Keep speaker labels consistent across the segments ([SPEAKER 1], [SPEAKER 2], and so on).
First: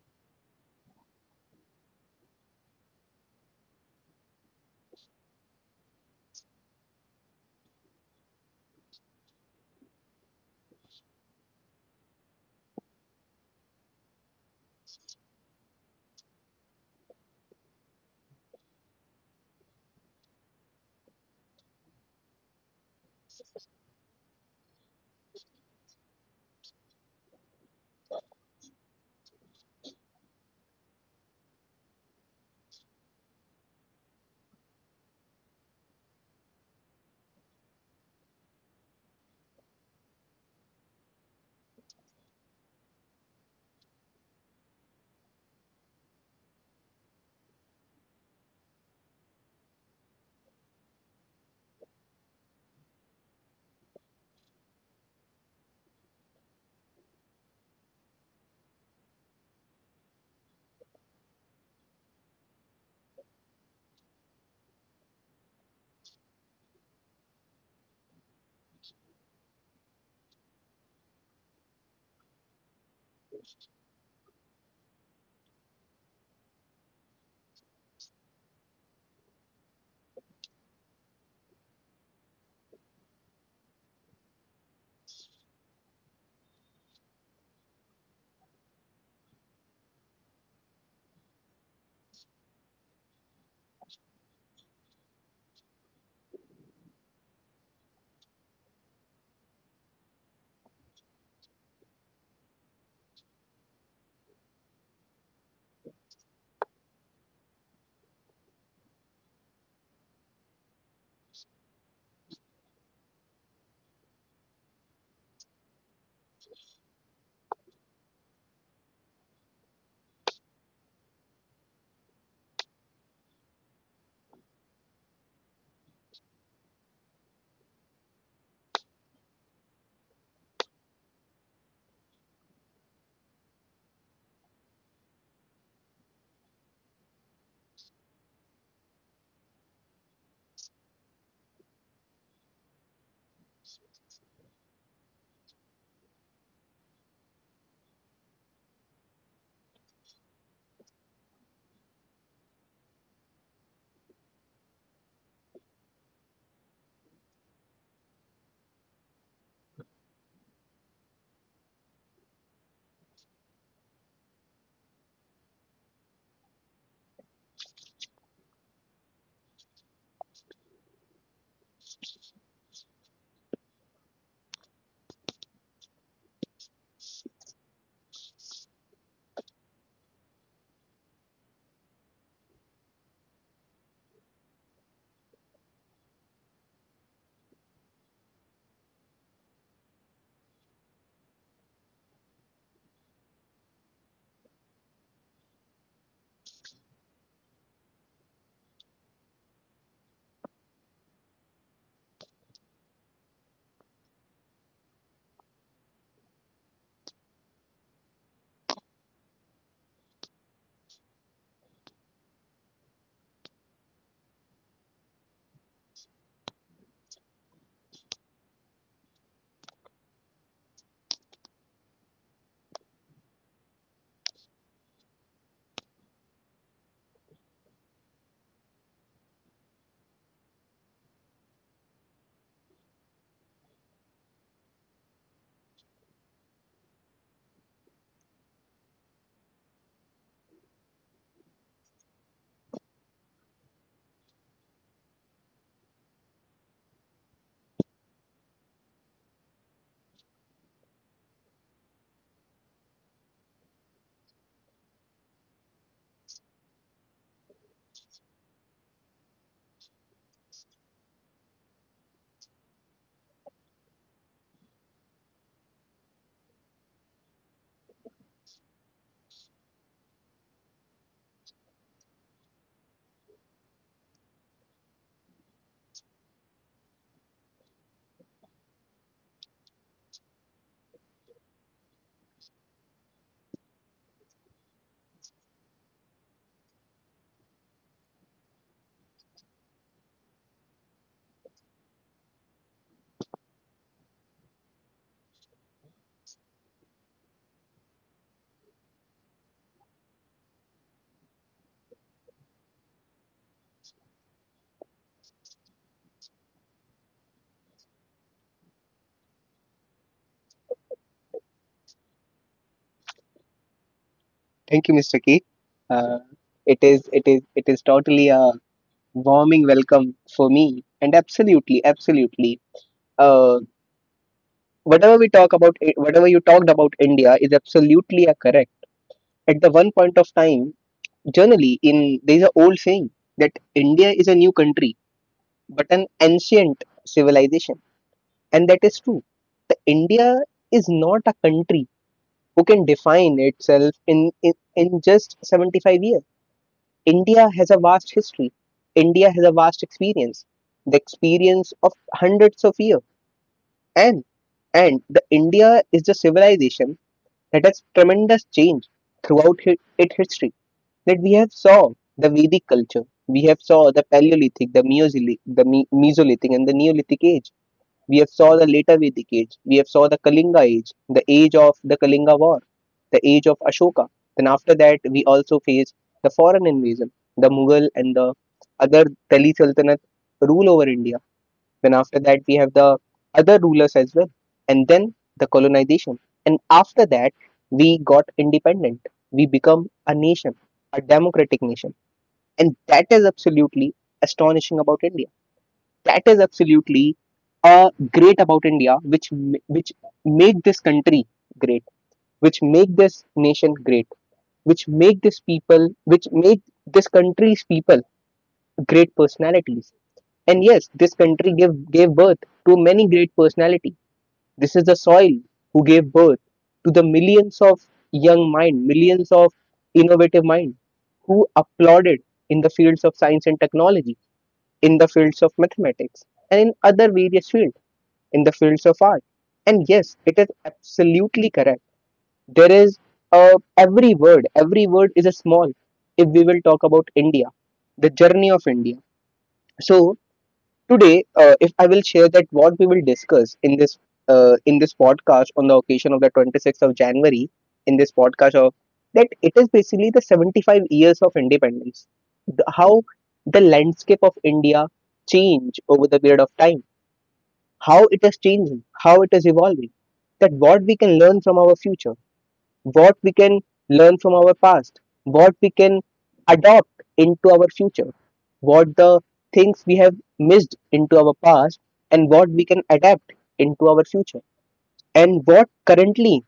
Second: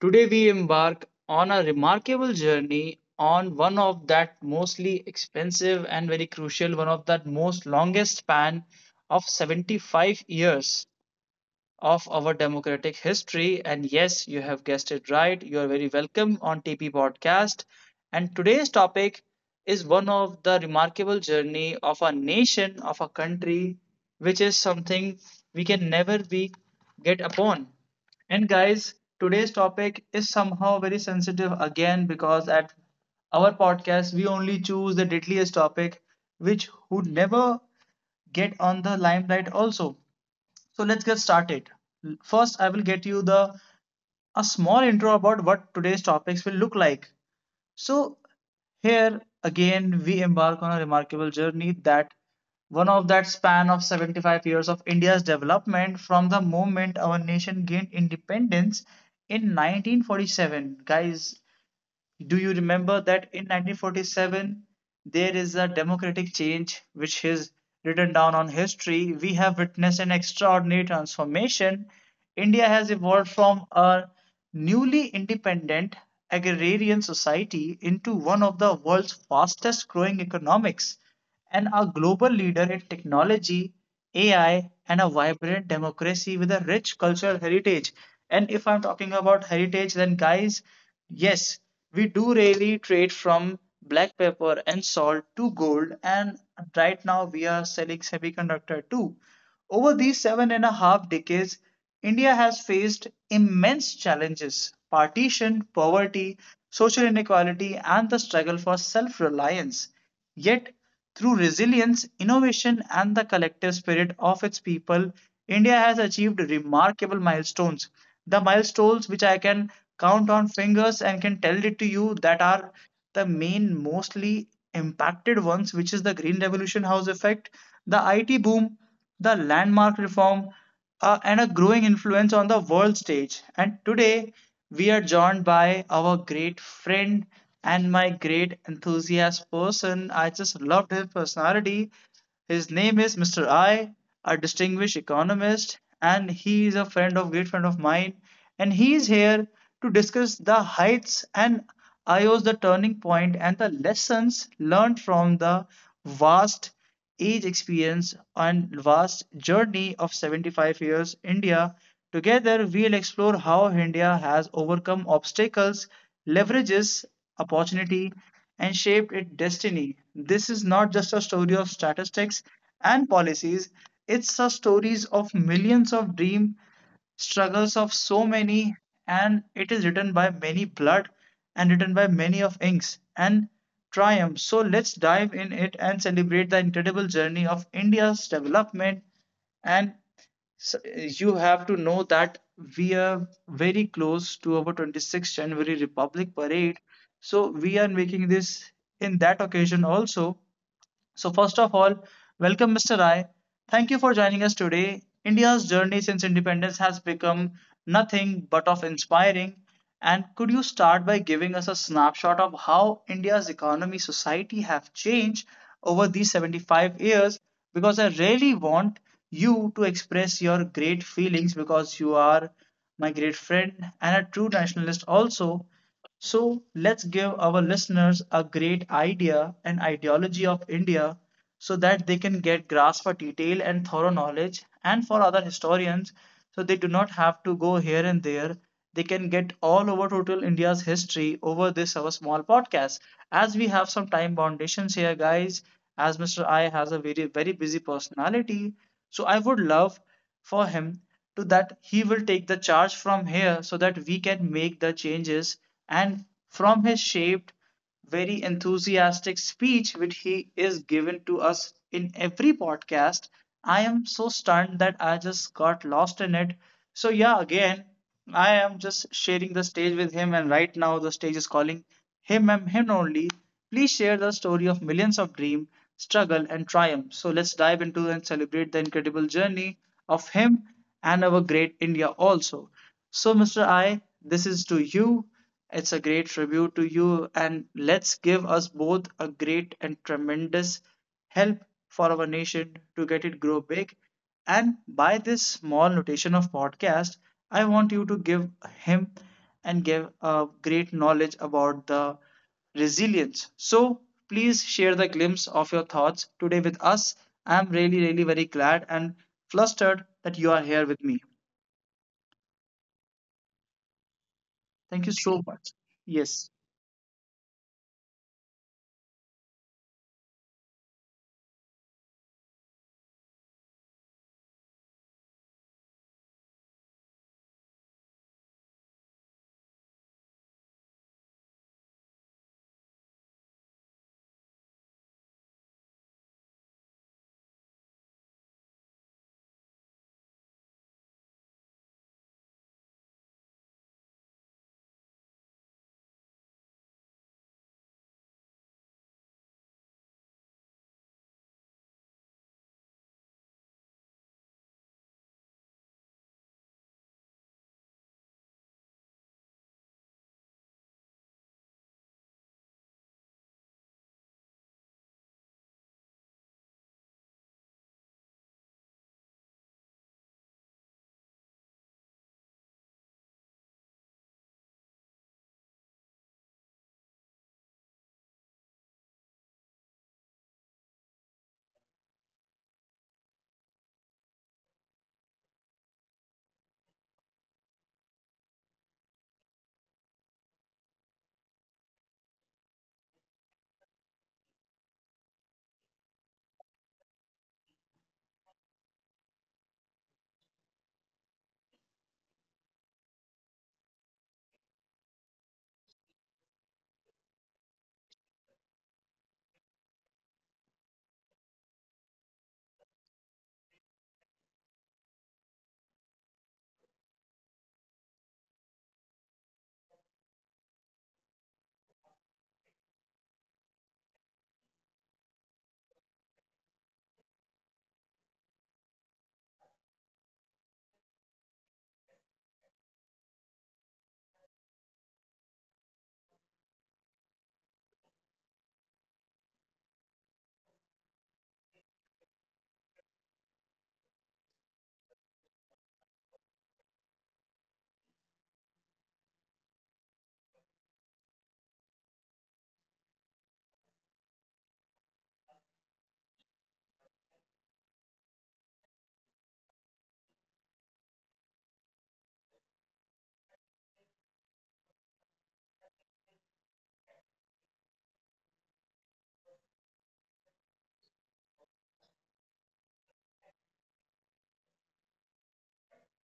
[SPEAKER 1] Today we embark on a remarkable journey on one of that mostly expensive and very crucial, one of that most longest span of 75 years of our democratic history. And yes, you have guessed it right. You are very welcome on TP Podcast. And today's topic is one of the remarkable journey of a nation, of a country, which is something we can never be get upon. And guys, today's topic is somehow very sensitive again because at our podcast we only choose the deadliest topic which would never get on the limelight also, so let's get started. First, I will get you the a small intro about what today's topics will look like. So here again we embark on a remarkable journey that one of that span of 75 years of India's development from the moment our nation gained independence in 1947. Guys, do you remember that in 1947 there is a democratic change which is written down on history? We have witnessed an extraordinary transformation. India has evolved from a newly independent agrarian society into one of the world's fastest growing economics and a global leader in technology, AI, and a vibrant democracy with a rich cultural heritage. And if I'm talking about heritage, then guys, yes, we do really trade from black pepper and salt to gold, and right now we are selling semiconductor too. Over these seven and a half decades, India has faced immense challenges partition, poverty, social inequality, and the struggle for self reliance. Yet, through resilience, innovation, and the collective spirit of its people, India has achieved remarkable milestones. The milestones which I can count on fingers and can tell it to you that are the main, mostly impacted ones, which is the Green Revolution House effect, the IT boom, the landmark reform, and a growing influence on the world stage. And today, we are joined by our great friend and my great enthusiast person. I just loved his personality. His name is Mr. I, a distinguished economist, and he is a friend of great friend of mine. And he is here to discuss the heights and I IO's the turning point and the lessons learned from the vast age experience and vast journey of 75 years India. Together, we'll explore how India has overcome obstacles, leverages opportunity, and shaped its destiny. This is not just a story of statistics and policies, it's a stories of millions of dream struggles of so many, and it is written by many blood and written by many of inks and triumph. So let's dive in it and celebrate the incredible journey of India's development. And you have to know that we are very close to our 26th January Republic Parade. So we are making this in that occasion also. So, first of all, welcome, Mr. Rai. Thank you for joining us today. India's journey since independence has become nothing but of inspiring. And could you start by giving us a snapshot of how India's economy, society have changed over these 75 years? Because I really want you to express your great feelings because you are my great friend and a true nationalist also. So let's give our listeners a great idea and ideology of India so that they can get grasp for detail and thorough knowledge and for other historians so they do not have to go here and there. They can get all over total India's history over this our small podcast. As we have some time foundations here, guys, as Mr. I has a very very busy personality. So I would love for him to that he will take the charge from here so that we can make the changes and from his shaped very enthusiastic speech which he is given to us in every podcast, I am so stunned that I just got lost in it. So yeah, again, I am just sharing the stage with him and right now the stage is calling him and him only. Please share the story of millions of dream, struggle and triumph. So let's dive into and celebrate the incredible journey of him and our great India also. So Mr. I, this is to you. It's a great tribute to you and let's give us both a great and tremendous help for our nation to get it grow big. And by this small notation of podcast I want you to give him and give a great knowledge about the resilience. So please share the glimpse of your thoughts today with us. I'm really, really very glad and flustered that you are here with me.
[SPEAKER 2] Thank you, Mr.
[SPEAKER 1] Thank you
[SPEAKER 2] Keith.
[SPEAKER 1] so much.
[SPEAKER 2] Uh,
[SPEAKER 1] Yes.
[SPEAKER 2] it is totally a warming welcome for me, and absolutely, absolutely. Uh, whatever we talk about, whatever you talked about India is absolutely a correct. At the one point of time, generally, in there is an old saying that India is a new country, but an ancient civilization, and that is true. The India is not a country who can define itself in just 75 years. India has a vast history. India has a vast experience, the experience of hundreds of years. And and the India is the civilization that has tremendous change throughout its history. That we have saw the Vedic culture, we have saw the Paleolithic, the Mesolithic, the Mesolithic, and the Neolithic age. We have saw the later Vedic age. We have saw the Kalinga age, the age of the Kalinga war, the age of Ashoka. Then after that, we also face the foreign invasion, the Mughal and the other Delhi Sultanate rule over India. Then after that, we have the other rulers as well, and then the colonization. And after that, we got independent. We become a nation, a democratic nation, and that is absolutely astonishing about India, that is absolutely great about India, which make this country great, which make this nation great, which make this people, which make this country's people great personalities. And yes, this country gave birth to many great personality. This is the soil who gave birth to the millions of young mind, millions of innovative mind who applauded in the fields of science and technology, in the fields of mathematics, and in other various fields, in the fields of art. And yes, it is absolutely correct. There is every word is a small if we will talk about India, the journey of India. So today, if I will share that what we will discuss in this podcast on the occasion of the 26th of January, in this podcast of that it is basically the 75 years of independence, the, how the landscape of India changed over the period of time, how it is changing, how it is evolving, that what we can learn from our future, what we can learn from our past, what we can adopt into our future, what the things we have missed into our past, and what we can adapt into our future, and what currently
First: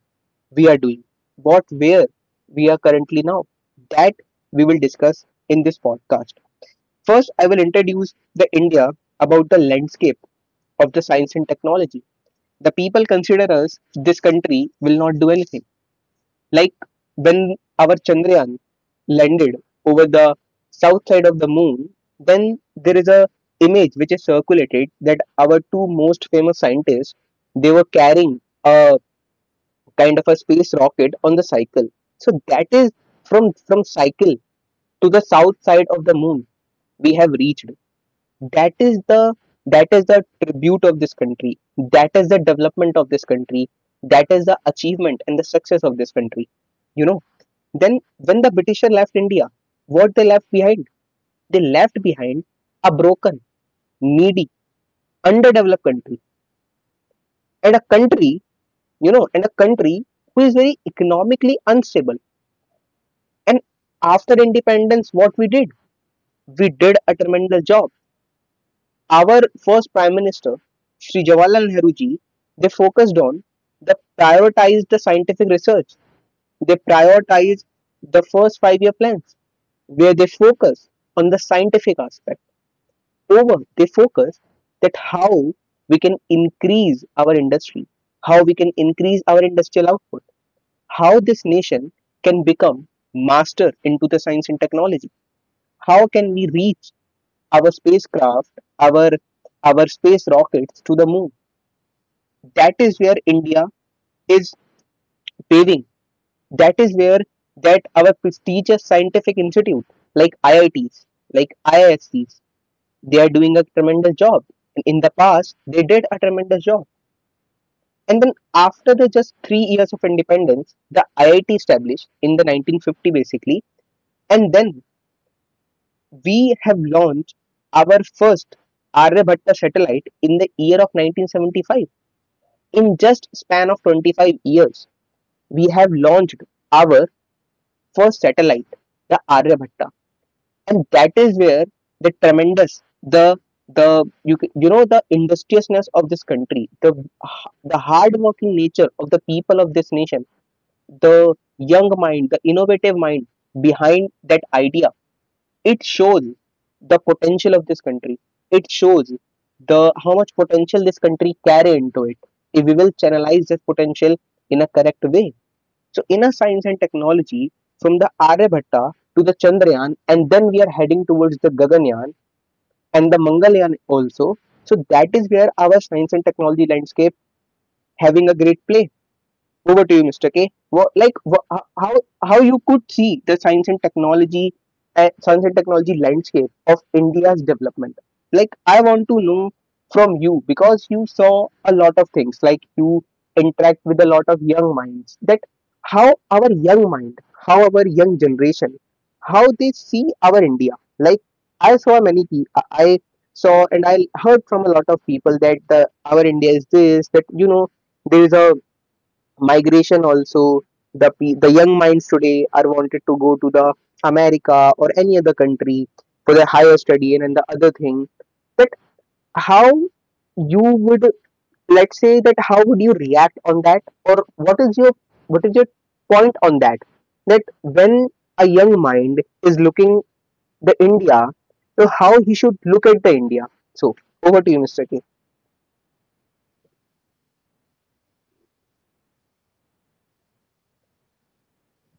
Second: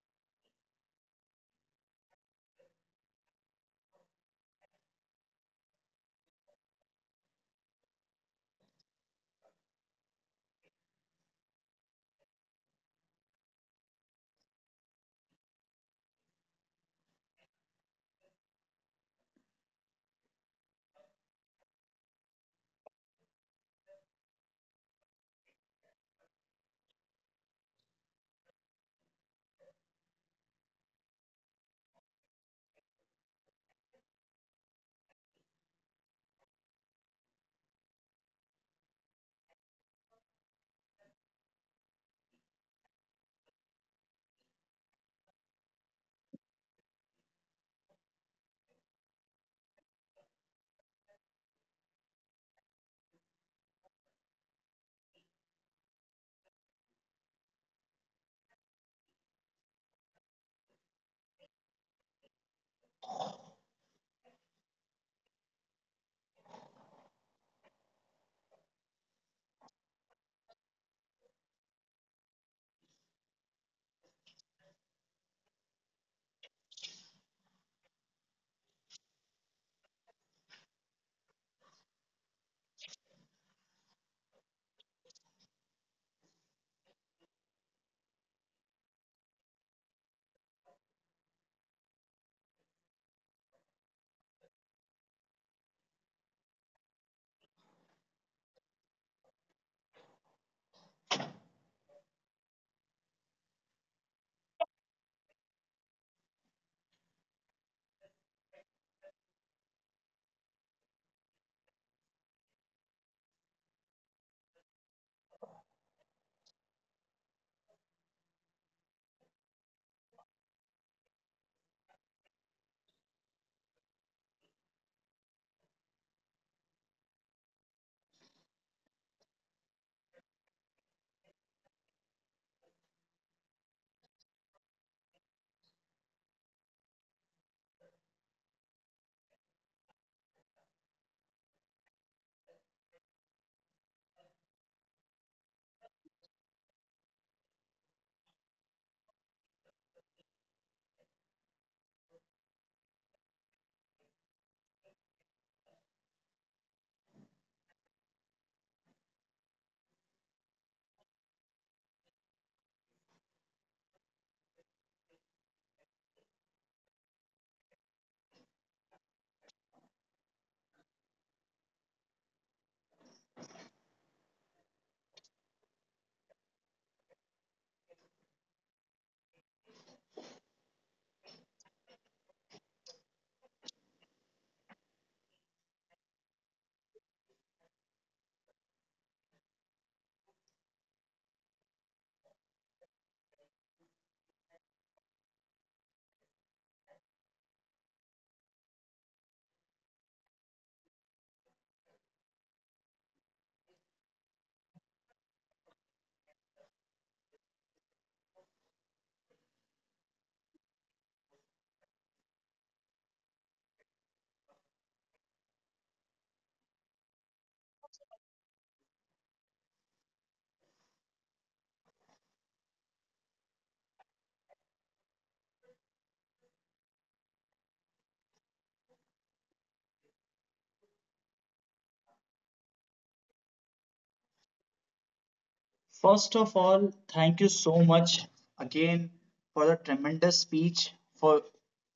[SPEAKER 2] we are doing, what where we are currently now. That we will discuss in this podcast. First, I will introduce the India about the landscape of the science and technology. The people consider us this country will not do anything. Like, when our Chandrayaan landed over the south side of the moon, then there is a image which is circulated that our two most famous scientists, they were carrying a kind of a space rocket on the cycle. So that is from cycle to the south side of the moon we have reached. That is the, that is the tribute of this country, that is the development of this country, that is the achievement and the success of this country, you know. Then when the Britisher left India, what they left behind, they left behind a broken, needy, underdeveloped country, and a country, you know, and a country who is very economically unstable. And after independence, what we did, we did a tremendous job. Our first prime minister, Sri Jawaharlal Nehru ji, they focused on, they prioritized the scientific research, they prioritized the first 5 year plans, where they focus on the scientific aspect, over they focus that how we can increase our industry, how we can increase our industrial output, how this nation can become master into the science and technology, how can we reach our spacecraft, our our space rockets to the moon. That is where India is paving. That is where that our prestigious scientific institute like IITs, like IISCs, they are doing a tremendous job. And in the past, they did a tremendous job. And then after the just 3 years of independence, the IIT established in the 1950 basically, and then we have launched our first Aryabhatta satellite in the year of 1975. In just span of 25 years, we have launched our first satellite, the Aryabhatta, and that is where the tremendous, the you know the industriousness of this country, the hardworking nature of the people of this nation, the young mind, the innovative mind behind that idea, it shows the potential of this country. It shows the how much potential this country carry into it. If we will channelize this potential in a correct way, so inner science and technology from the Aryabhatta to the Chandrayaan, and then we are heading towards the Gaganyaan and the Mangalyaan also. So that is where our science and technology landscape having a great play. Over to you, Mr. K. What, like how you could see the science and technology landscape of India's development. Like, I want to know from you because you saw a lot of things. Like, you interact with a lot of young minds. That how our young mind, how our young generation, how they see our India. Like, I saw many people. I saw and I heard from a lot of people that our India is this. That, you know, there is a migration also, the the young minds today are wanted to go to the America or any other country for their higher study and the other thing. But how you would, let's say that how would you react on that, or what is your, what is your point on that, that when a young mind is looking the India, so how he should look at the India. So over to you, Mr. K.
[SPEAKER 1] First of all, thank you so much again for the tremendous speech, for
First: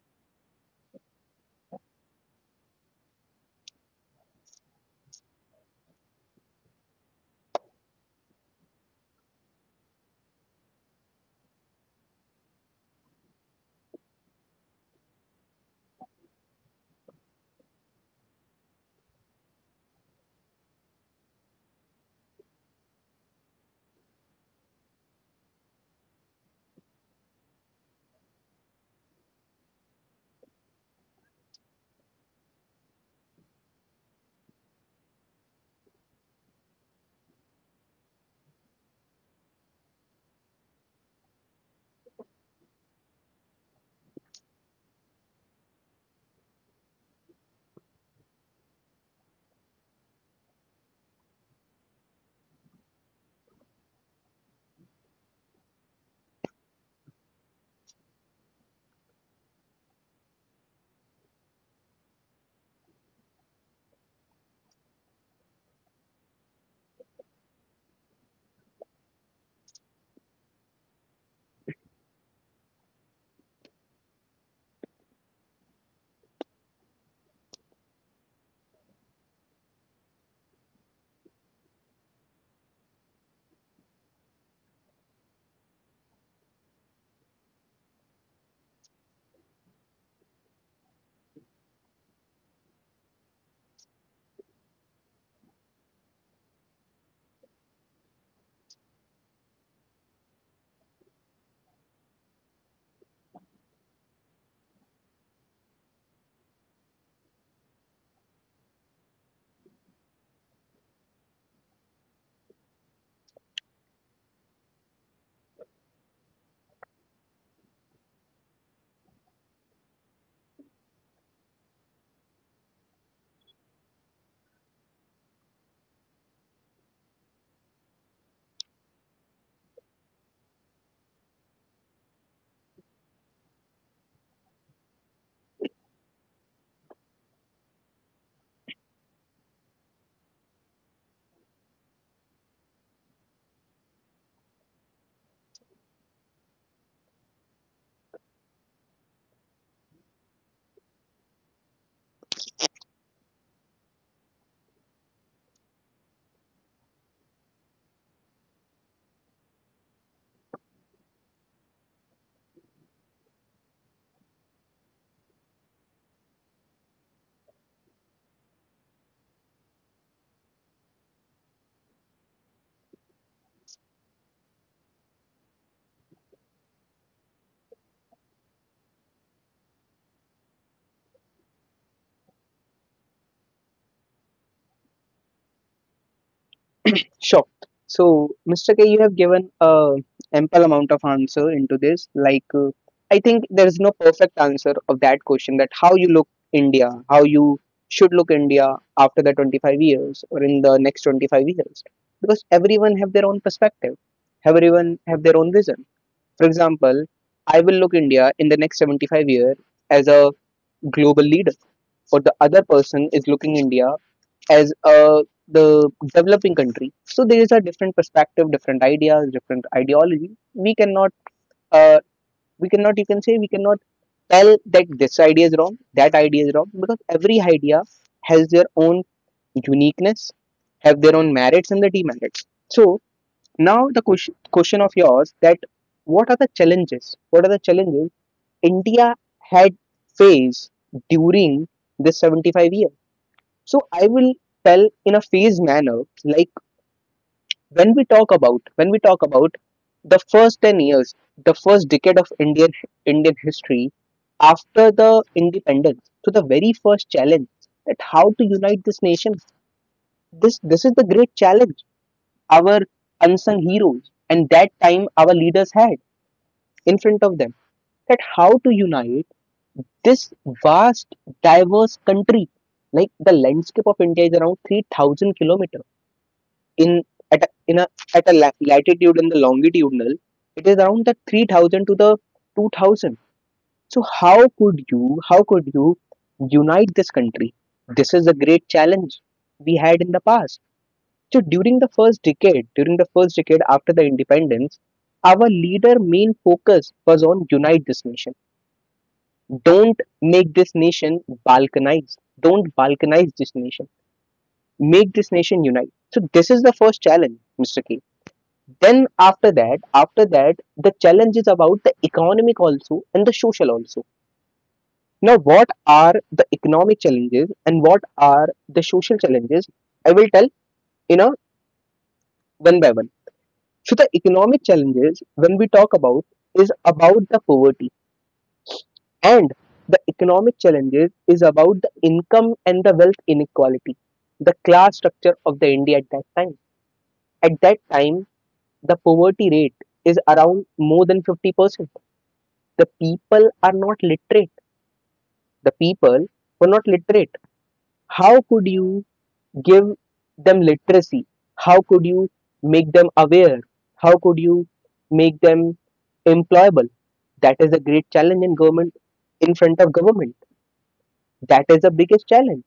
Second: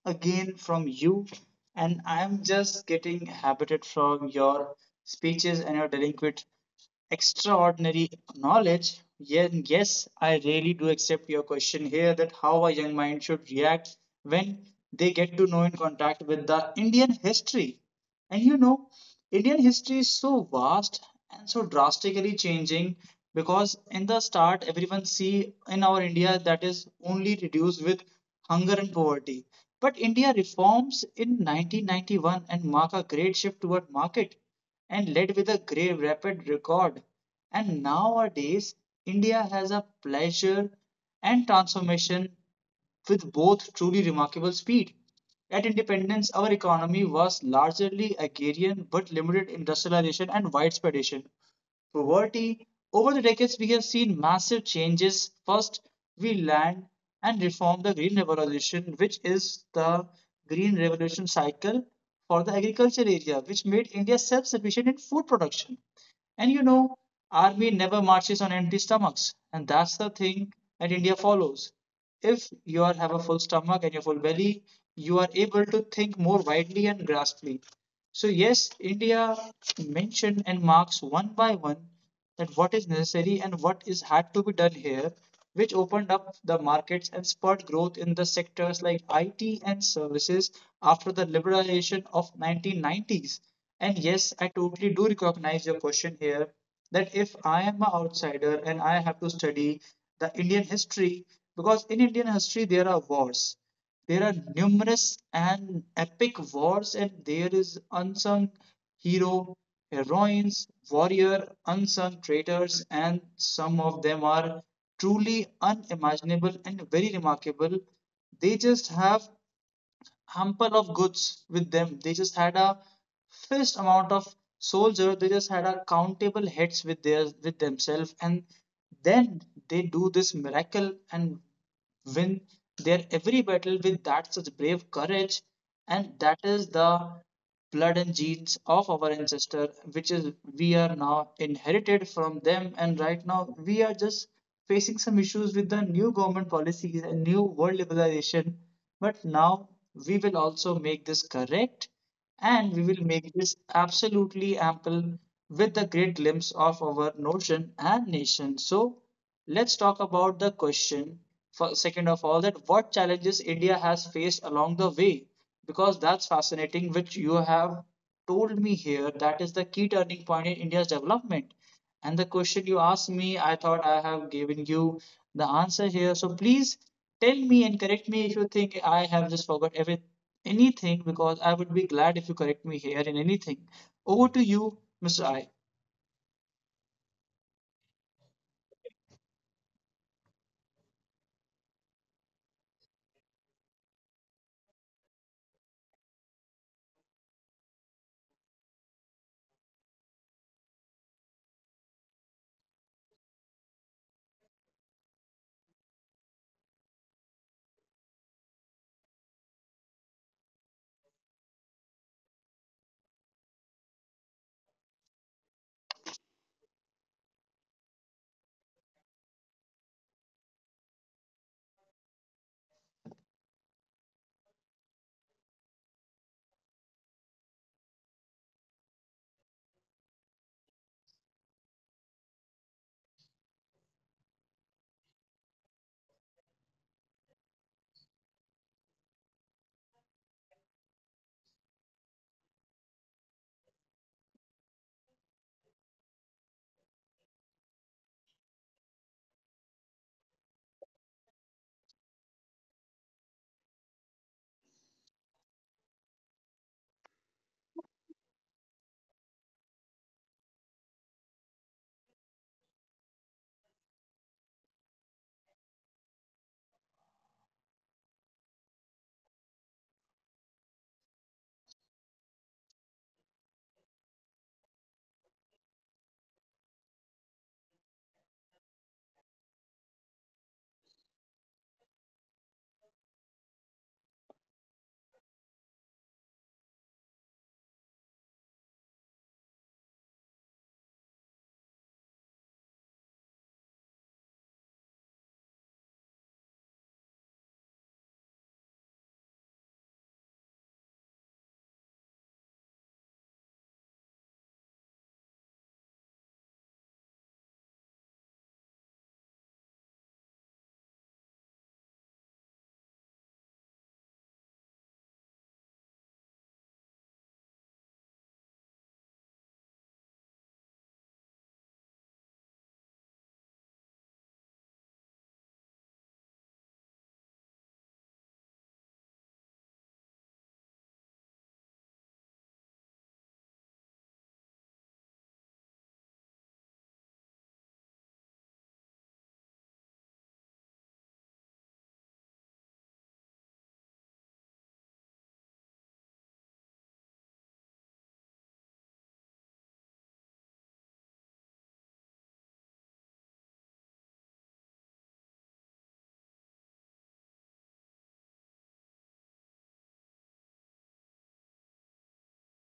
[SPEAKER 1] again from you. And I'm just getting habited from your speeches and your delinquent extraordinary knowledge. Yes, yes, I really do accept your question here that how a young mind should react when they get to know in contact with the Indian history. And you know, Indian history is so vast and so drastically changing because in the start everyone see in our India that is only reduced with hunger and poverty. But India reforms in 1991 and mark a great shift toward market and led with a great rapid record. And nowadays, India has a pleasure and transformation with both truly remarkable speed. At independence, our economy was largely agrarian but limited industrialization and widespreadation poverty. Over the decades, we have seen massive changes. First, we land and reform the Green Revolution, which is the Green Revolution cycle for the agriculture area, which made India self sufficient in food production. And you know, army never marches on empty stomachs, and that's the thing that India follows. If you are have a full stomach and your full belly, you are able to think more widely and grasply. So, yes, India mentioned and marks one by one that what is necessary and what is had to be done here, which opened up the markets and spurred growth in the sectors like IT and services after the liberalization of 1990s. And yes, I totally do recognize your question here that if I am an outsider and I have to study the Indian history, because in Indian history there are wars. There are numerous and epic wars, and there is unsung hero, heroines, warrior, unsung traitors, and some of them are truly unimaginable and very remarkable. They just have hamper of goods with them. They just had a fixed amount of soldiers. They just had a countable heads with themselves, and then they do this miracle and win their every battle with that such brave courage. And that is the blood and genes of our ancestor which is we are now inherited from them. And right now we are just facing some issues with the new government policies and new world liberalization, but now we will also make this correct and we will make this absolutely ample with the great glimpse of our notion and nation. So let's talk about the question for second of all, that what challenges India has faced along the way, because that's fascinating which you have told me here that is the key turning point in India's development. And the question you asked me, I thought I have given you the answer here. So please tell me and correct me if you think I have just forgot every anything, because I would be glad if you correct me here in anything. Over to you, Mr. I.
[SPEAKER 2] Sure. So, Mr. K, you have given a ample amount of answer into this. Like, I think there is no perfect answer of that question. That how you look India, how you should look India after the 25 years or in the next 25 years, because everyone have their own perspective. Everyone have their own vision. For example, I will look India in the next 75-year as a global leader, or the other person is looking India as the developing country. So there is a different perspective, different ideas, different ideology. Uh, we cannot, you can say, we cannot tell that this idea is wrong, that idea is wrong, because every idea has their own uniqueness, have their own merits and the demerits. So now the question, question of yours, that what are the challenges? What are the challenges India had faced during this 75 years? So I will tell in a phased manner. Like, when we talk about the first 10 years, the first decade of Indian history after the independence, so the very first challenge, that how to unite this nation, this is the great challenge our unsung heroes and that time our leaders had in front of them, that how to unite this vast diverse country. Like the landscape of India is around 3,000 kilometers in, at a, in a at a latitude, and the longitudinal it is around the 3,000 to the 2000. So how could you, how could you unite this country? This is a great challenge we had in the past. So during the first decade, during the first decade after the independence, our leader main focus was on unite this nation. Don't make this nation balkanized, don't balkanize this nation, make this nation unite. So this is the first challenge, Mr. K. Then after that, after that the challenge is about the economic also and the social also. Now what are the economic challenges and what are the social challenges, I will tell, you know, one by one. So the economic challenges when we talk about is about the poverty, and the economic challenges is about the income and the wealth inequality, the class structure of the India at that time. At that time, the poverty rate is around more than 50%. The people are not literate, the people were not literate. How could you give them literacy? How could you make them aware? How could you make them employable? That is a great challenge in government, in front of government. That is the biggest challenge.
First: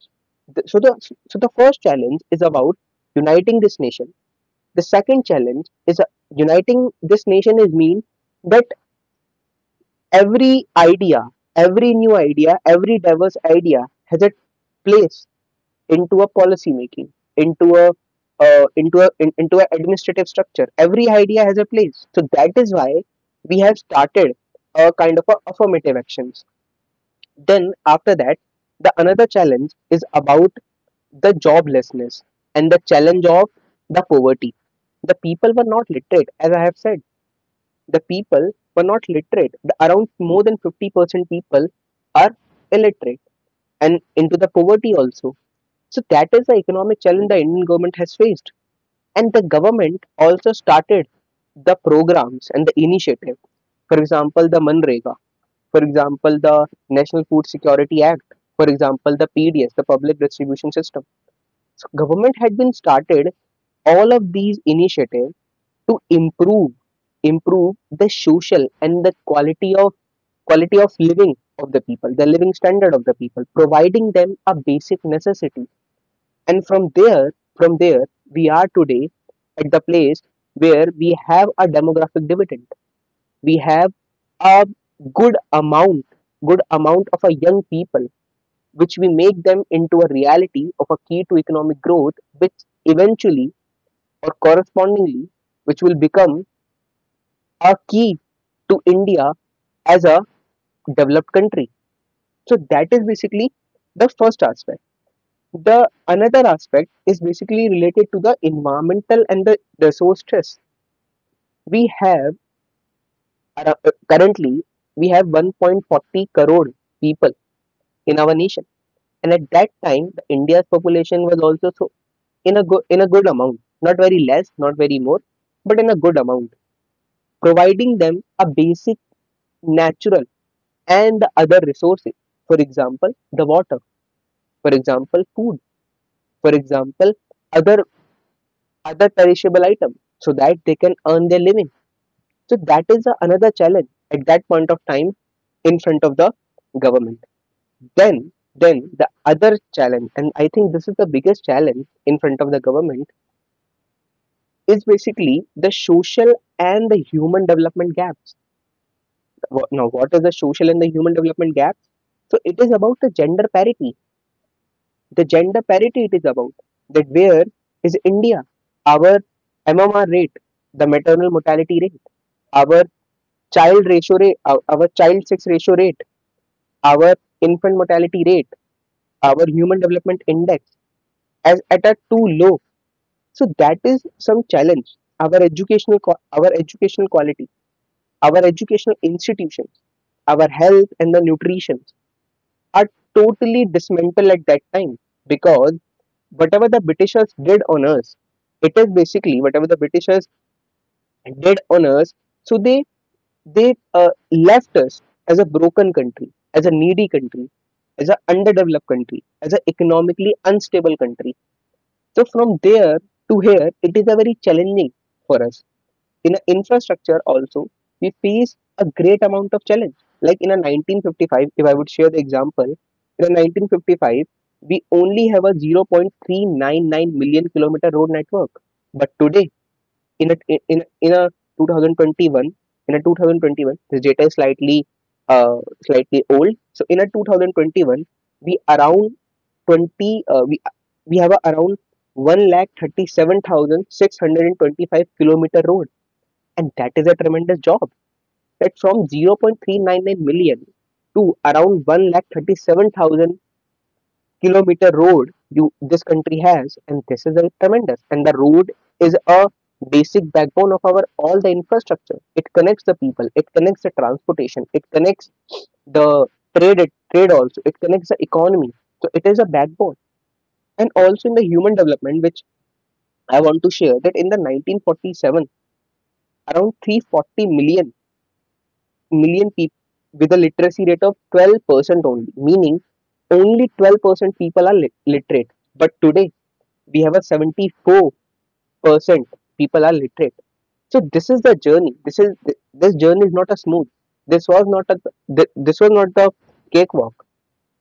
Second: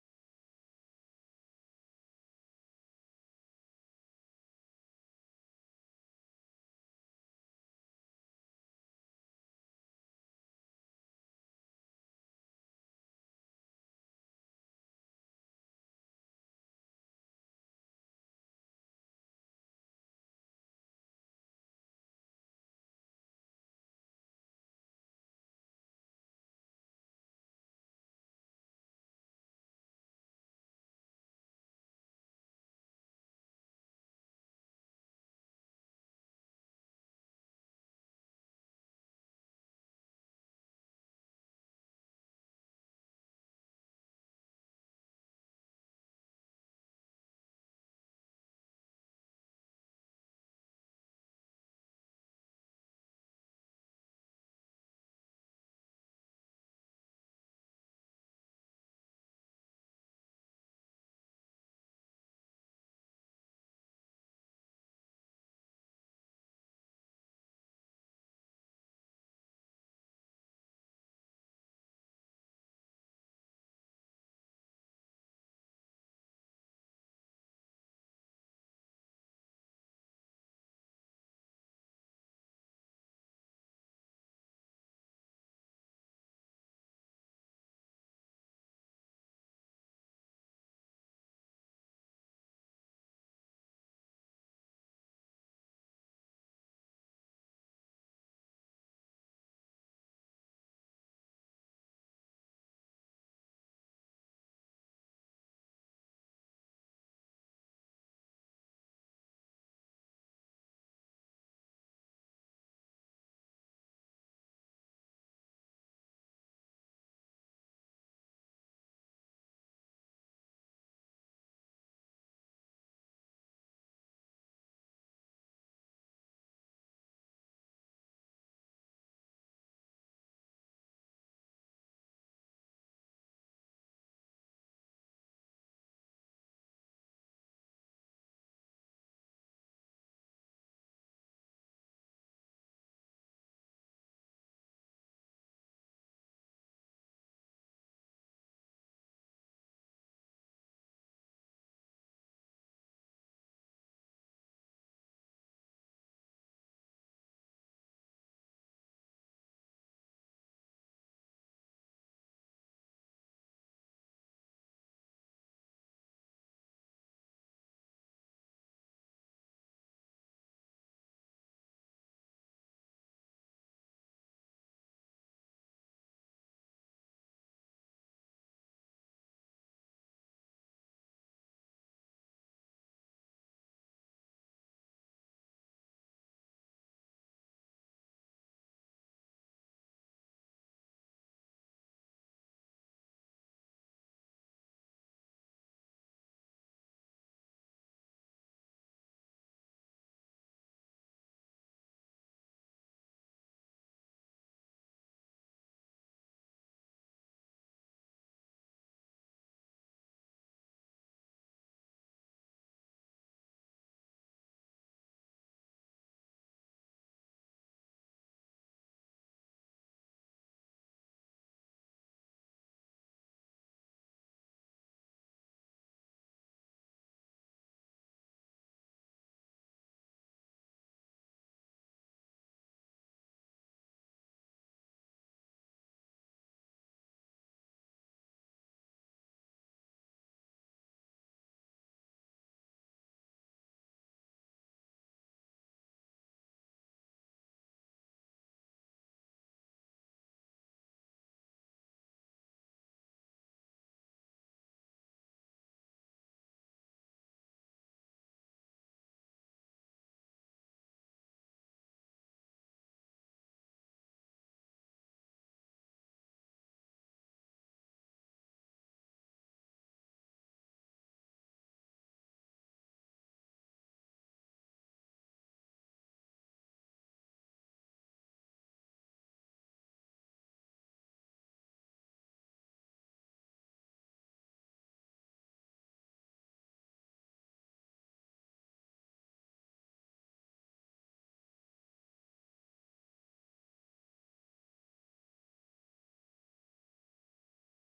[SPEAKER 2] So the, so the first challenge is about uniting this nation. The second challenge is, uniting this nation is mean that every idea, every new idea, every diverse idea has a place into a policy making, into a, into an administrative structure. Every idea has a place. So that is why we have started a kind of a affirmative actions. Then after that, the another challenge is about the joblessness and the challenge of the poverty. The people were not literate, as I have said the people were not literate. Around more than 50% people are illiterate and into the poverty also. So that is the economic challenge the Indian government has faced. And the government also started the programs and the initiative. For example, the Manrega. For example, the National Food Security Act. For example, the PDS, the Public Distribution System. So government had been started all of these initiatives to improve improve the social and the quality of living of the people, the living standard of the people, providing them a basic necessity. And from there, we are today at the place where we have a demographic dividend. We have a good amount, good amount of a young people, which we make them into a reality of a key to economic growth, which eventually or correspondingly, which will become are key to India as a developed country. So that is basically the first aspect. The another aspect is basically related to the environmental and the resource stress. We have currently we have 1.40 crore people in our nation, and at that time the India's population was also so in a good amount, not very less, not very more, but in a good amount, providing them a basic natural and other resources, for example the water, for example food, for example other other perishable item, so that they can earn their living. So that is another challenge at that point of time in front of the government. Then then the other challenge, and I think this is the biggest challenge in front of the government, is basically the social and the human development gaps. Now what is the social and the human development gaps? So it is about the gender parity, the gender parity it is about. That where is India, our MMR rate, the maternal mortality rate, our child ratio rate, child sex ratio rate, our infant mortality rate, our human development index as at a too low. So that is some challenge. Our educational quality, our educational institutions, our health and the nutrition are totally dismantled at that time, because whatever the Britishers did on us, it is basically whatever the Britishers did on us. So they left us as a broken country, as a needy country, as an underdeveloped country, as an economically unstable country. So from there to here, it is a very challenging for us. In infrastructure also we face a great amount of challenge, like in a 1955, if I would share the example, in a 1955 we only have a 0.399 million kilometer road network. But today, in a in, in a 2021, this data is slightly uh, slightly old. So in a 2021 we around 20 uh, we have a around 1 lakh 37,625 kilometer road, and that is a tremendous job. That from 0.399 million to around one lakh 37,000 kilometer road you this country has, and this is a tremendous. And the road is a basic backbone of our all the infrastructure. It connects the people, it connects the transportation, it connects the trade also, it connects the economy. So it is a backbone. And also in the human development, which I want to share that in the 1947, around 340 million people with a literacy rate of 12% only, meaning only 12% people are literate. But today we have a 74% people are literate. So this is the journey. This journey is not a smooth. This was not a this was not the cakewalk.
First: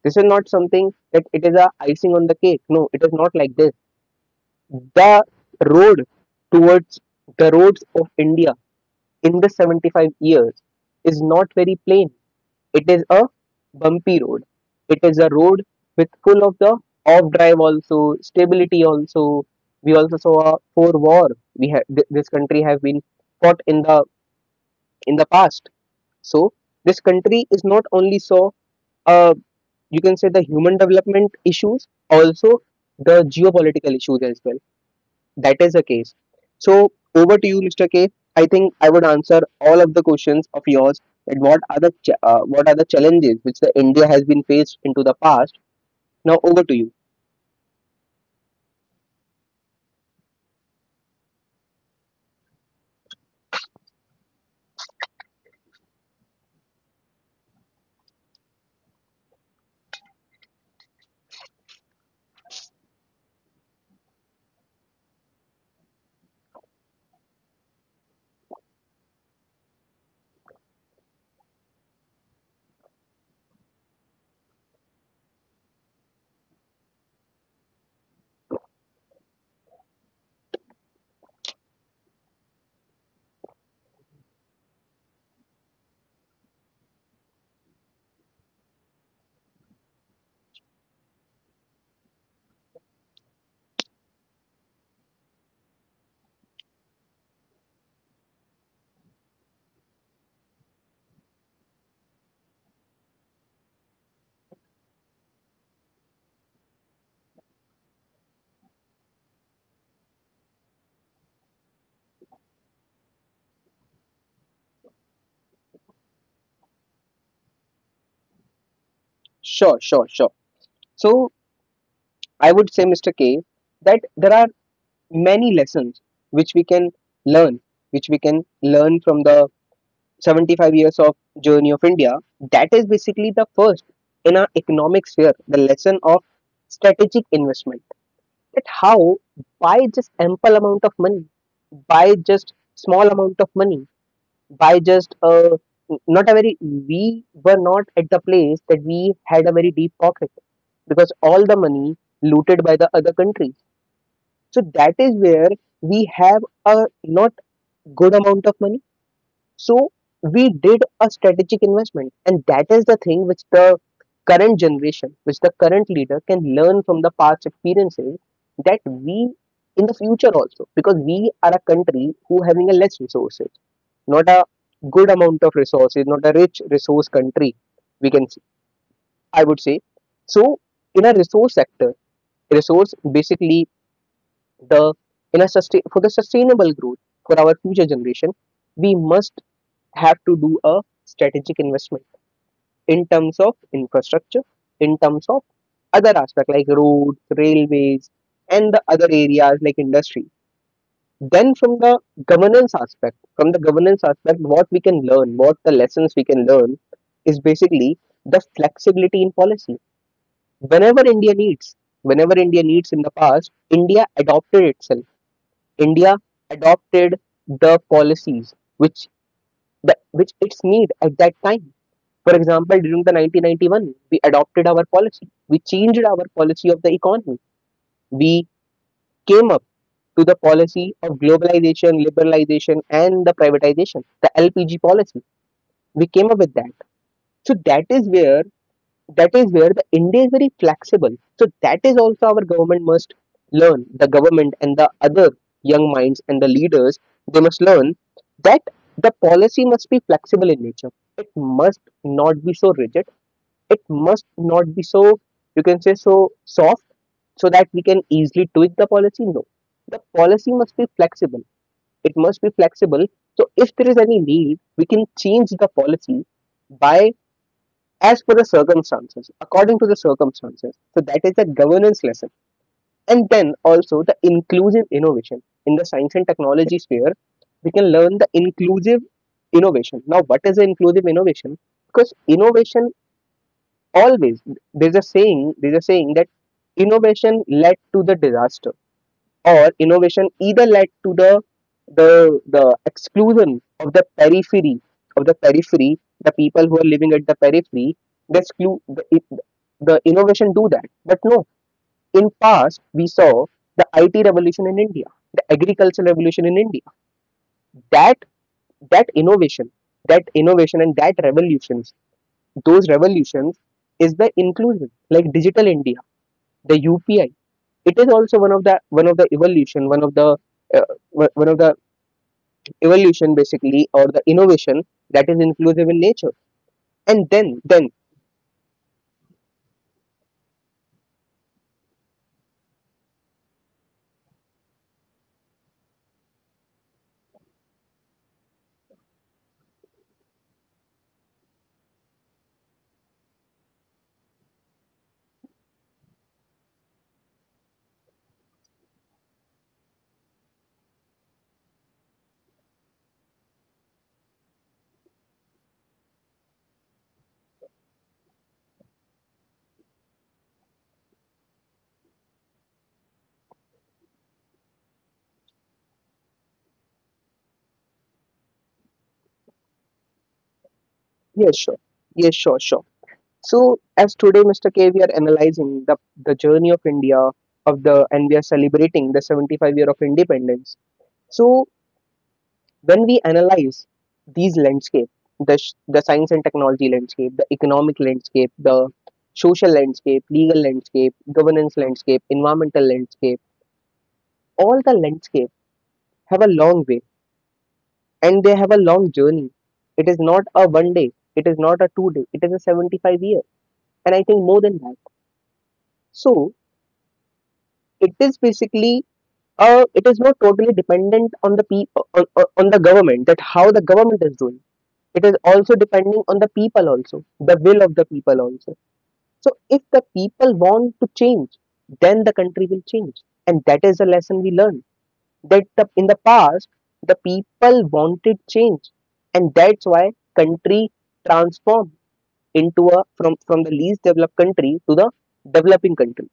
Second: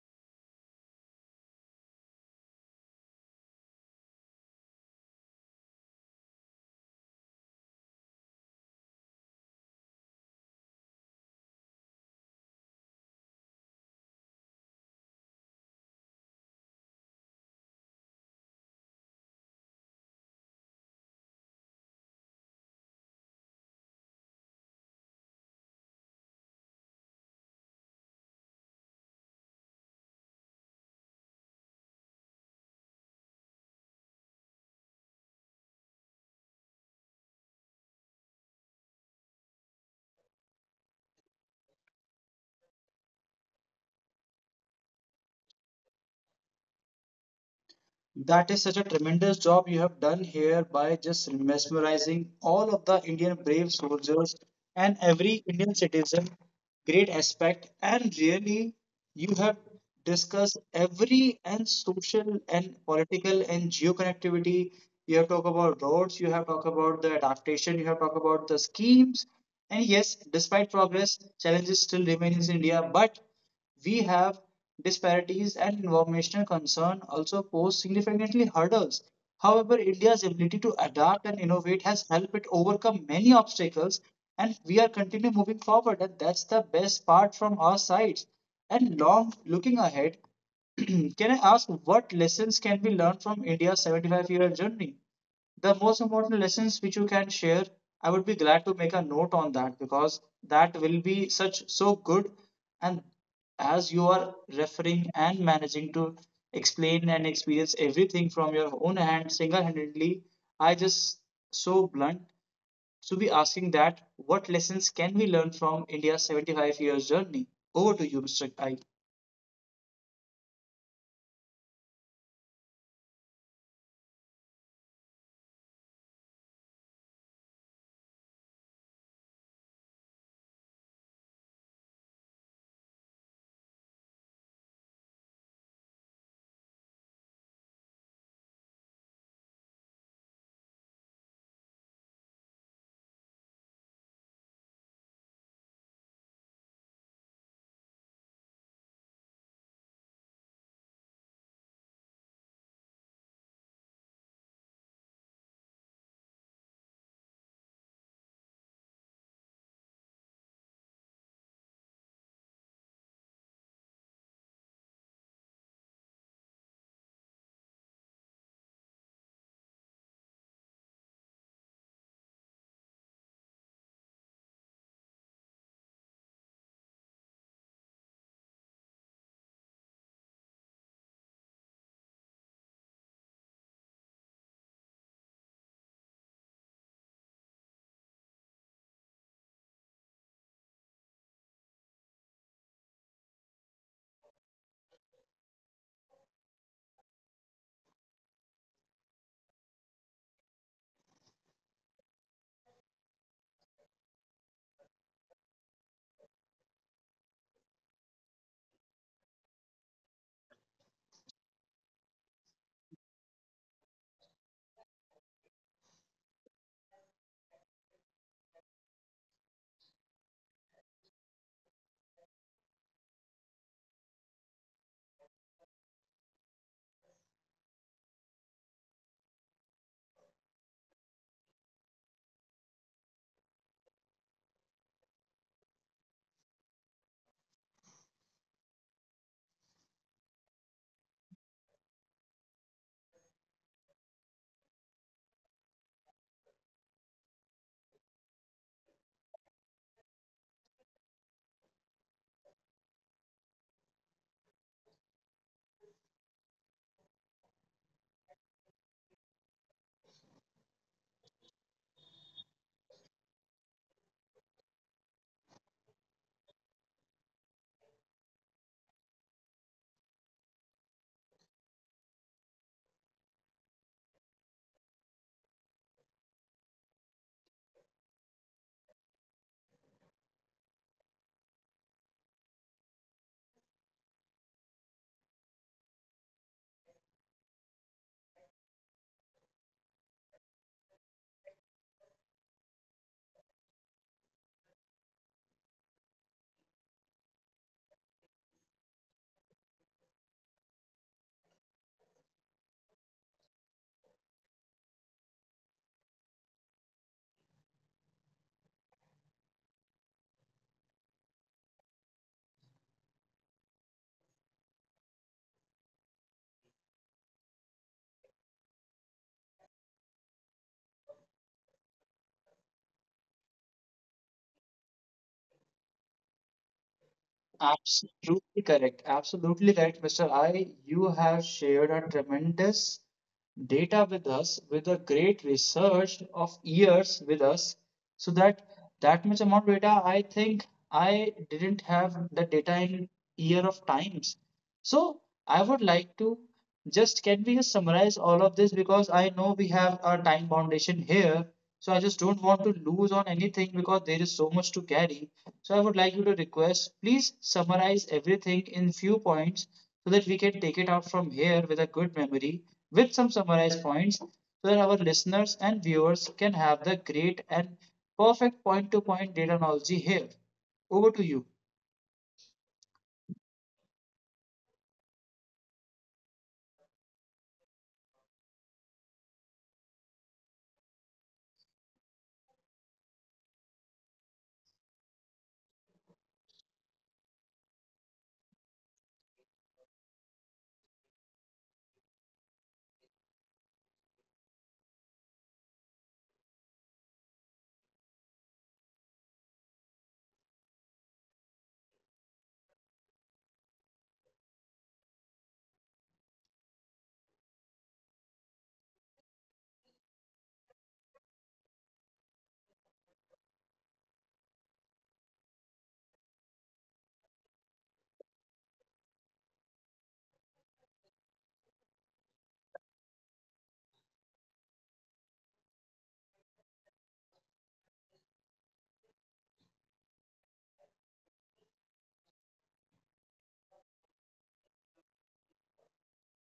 [SPEAKER 2] This is not something that it is a icing on the cake. No, it is not like this. The road towards the roads of India in the 75 years is not very plain. It is a bumpy road. It is a road with full of the off drive also, stability also. We also saw a for war. We have this country have been fought in the past. So this country is not only saw uh, you can say the human development issues, also the geopolitical issues as well, that is the case. So over to you, Mr. K. I think I would answer all of the questions of yours. And what are the what are the challenges which the India has been faced into the past? Now over to you.
[SPEAKER 1] That is such a tremendous job you have done here by just mesmerizing all of the Indian brave soldiers and every Indian citizen. Great aspect. And really, you have discussed every and social and political and geo connectivity. You have talked about roads, you have talked about the adaptation, you have talked about the schemes. And yes, despite progress, challenges still remain in India. But we have disparities and environmental concern also pose significantly hurdles. However, India's ability to adapt and innovate has helped it overcome many obstacles, and we are continuing moving forward, and that's the best part from our side. And long looking ahead, can I ask what lessons can be learned from India's 75 year journey? The most important lessons which you can share, I would be glad to make a note on that because that will be such so good. And as you are referring and managing to explain and experience everything from your own hand single-handedly, I just so blunt to be asking that what lessons can we learn from India's 75 years journey. Over to you, Mr. I.
[SPEAKER 2] Sure. So I would say, Mr. K, that there are many lessons which we can learn, which we can learn from the 75 years of journey of India. That is basically the first, in our economic sphere, the lesson of strategic investment. At how by just ample amount of money, by just small amount of money, by just not a very, we were not at the place that we had a very deep pocket, because all the money looted by the other countries. So that is where we have a not good amount of money. So we did a strategic investment, and that is the thing which the current generation, which the current leader can learn from the past experiences, that we in the future also, because we are a country who having a less resources, not a good amount of resources, not a rich resource country, we can say, I would say. So in a resource sector, resource basically the in a sustain for the sustainable growth for our future generation, we must have to do a strategic investment in terms of infrastructure, in terms of other aspect like roads, railways, and the other areas like industry. Then from the governance aspect, what we can learn, what the lessons we can learn is basically the flexibility in policy. Whenever India needs, whenever India needs in the past, India adopted itself. India adopted the policies which which its need at that time. For example, during the 1991, we adopted our policy. We changed our policy of the economy. We came up to the policy of globalization, liberalization, and the privatization, the LPG policy. We came up with that. So that is where the India is very flexible. So that is also our government must learn. The government and the other young minds and the leaders, they must learn that the policy must be flexible in nature. It must not be so rigid, it must not be so, you can say, so soft so that we can easily tweak the policy. No, the policy must be flexible, it must be flexible, so if there is any need we can change the policy by, as per the circumstances, according to the circumstances. So that is the governance lesson. And then also the inclusive innovation in the science and technology sphere, we can learn the inclusive innovation. Now what is the inclusive innovation? Because innovation always, there's a saying that innovation led to the disaster, or innovation either led to the the exclusion of the periphery, of the periphery the people who are living at the periphery, the exclu- the, it, the innovation do that. But no, in past we saw the IT revolution in India, the agricultural revolution in India, that that innovation innovation and that revolutions, those revolutions is the inclusion, like Digital India, the UPI. It is also one of the evolution, one of the one of the evolution basically, or the innovation that is inclusive in nature. And then
[SPEAKER 1] Absolutely correct. Absolutely correct, Mr. I. You have shared a tremendous data with us with a great research of years with us, so that that much amount of data, I think I didn't have the data in year of times. So I would like to just, can we just summarize all of this, because I know we have a time foundation here. So I just don't want to lose on anything because there is so much to carry. So I would like you to request, please summarize everything in few points so that we can take it out from here with a good memory, with some summarized points, so that our listeners and viewers can have the great and perfect point to point data analogy here. Over to you.
[SPEAKER 2] yes, sure, yes, sure, sure. So as today, Mr. K, we are analyzing the journey of India of the and we are celebrating the 75 year of independence. So when we analyze these landscape, the science and technology landscape, the economic landscape, the social landscape, legal landscape, governance landscape, environmental landscape, all the landscape have a long way and they have a long journey. It is not a one day, it is not a two day, it is a 75 year, and I think more than that. So it is basically it is not totally dependent on the on the government, that how the government is doing. It is also depending on the people also, the will of the people also. So if the people want to change, then the country will change. And that is a lesson we learned, that in the past the people wanted change, and that's why country transformed into a from the least developed country to the developing country.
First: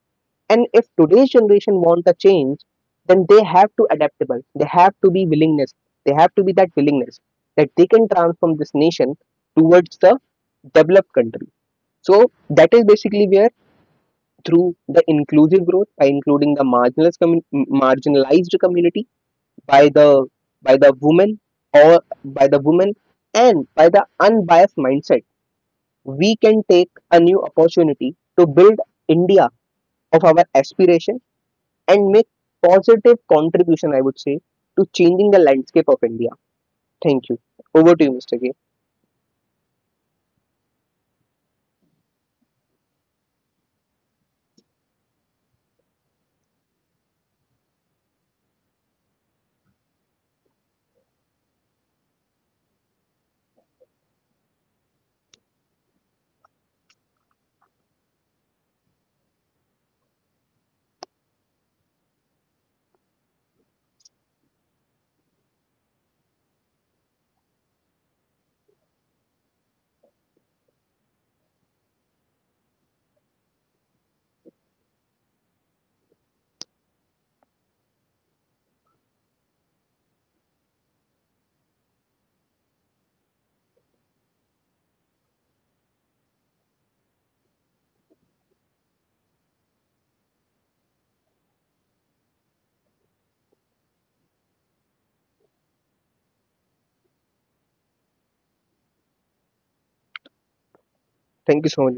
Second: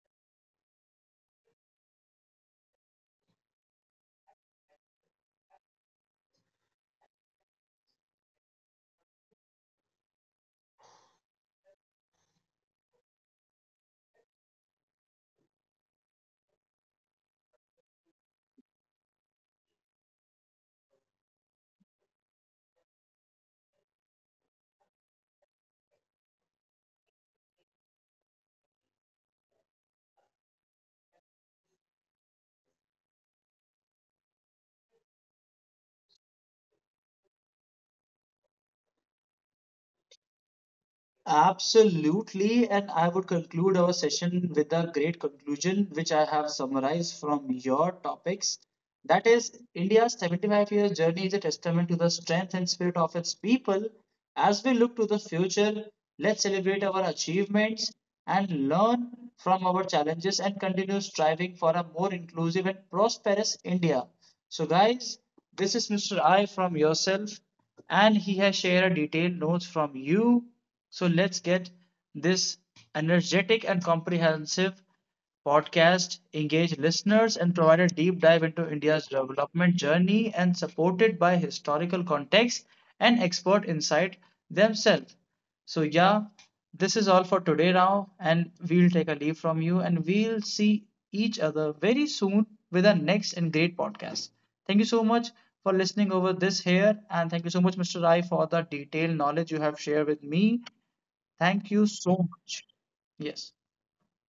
[SPEAKER 2] And if today's generation want a change, then they have to adaptable, they have to be willingness, they have to be that willingness, that they can transform this nation towards the developed country. So that is basically where, through the inclusive growth, by including the marginalized community, by the women, or by the women, and by the unbiased mindset, we can take a new opportunity to build India of our aspiration and make positive contribution, I would say, to changing the landscape of India. Thank you. Over to you, Mr. K.
[SPEAKER 1] Absolutely, and I would conclude our session with a great conclusion, which I have summarized from your topics. That is, India's 75 year journey is a testament to the strength and spirit of its people. As we look to the future, let's celebrate our achievements, and learn from our challenges and continue striving for a more inclusive and prosperous India. So, guys, this is Mr. I from yourself, and he has shared detailed notes from you. So, let's get this energetic and comprehensive podcast engaged listeners and provide a deep dive into India's development journey and supported by historical context and expert insight themselves. So, yeah, this is all for today now, and we'll take a leave from you and we'll see each other very soon with our next and great podcast. Thank you so much for listening over this here, and thank you so much, Mr. Rai, for the detailed knowledge you have shared with me. Thank you so much. Yes.
[SPEAKER 2] Thank you so much,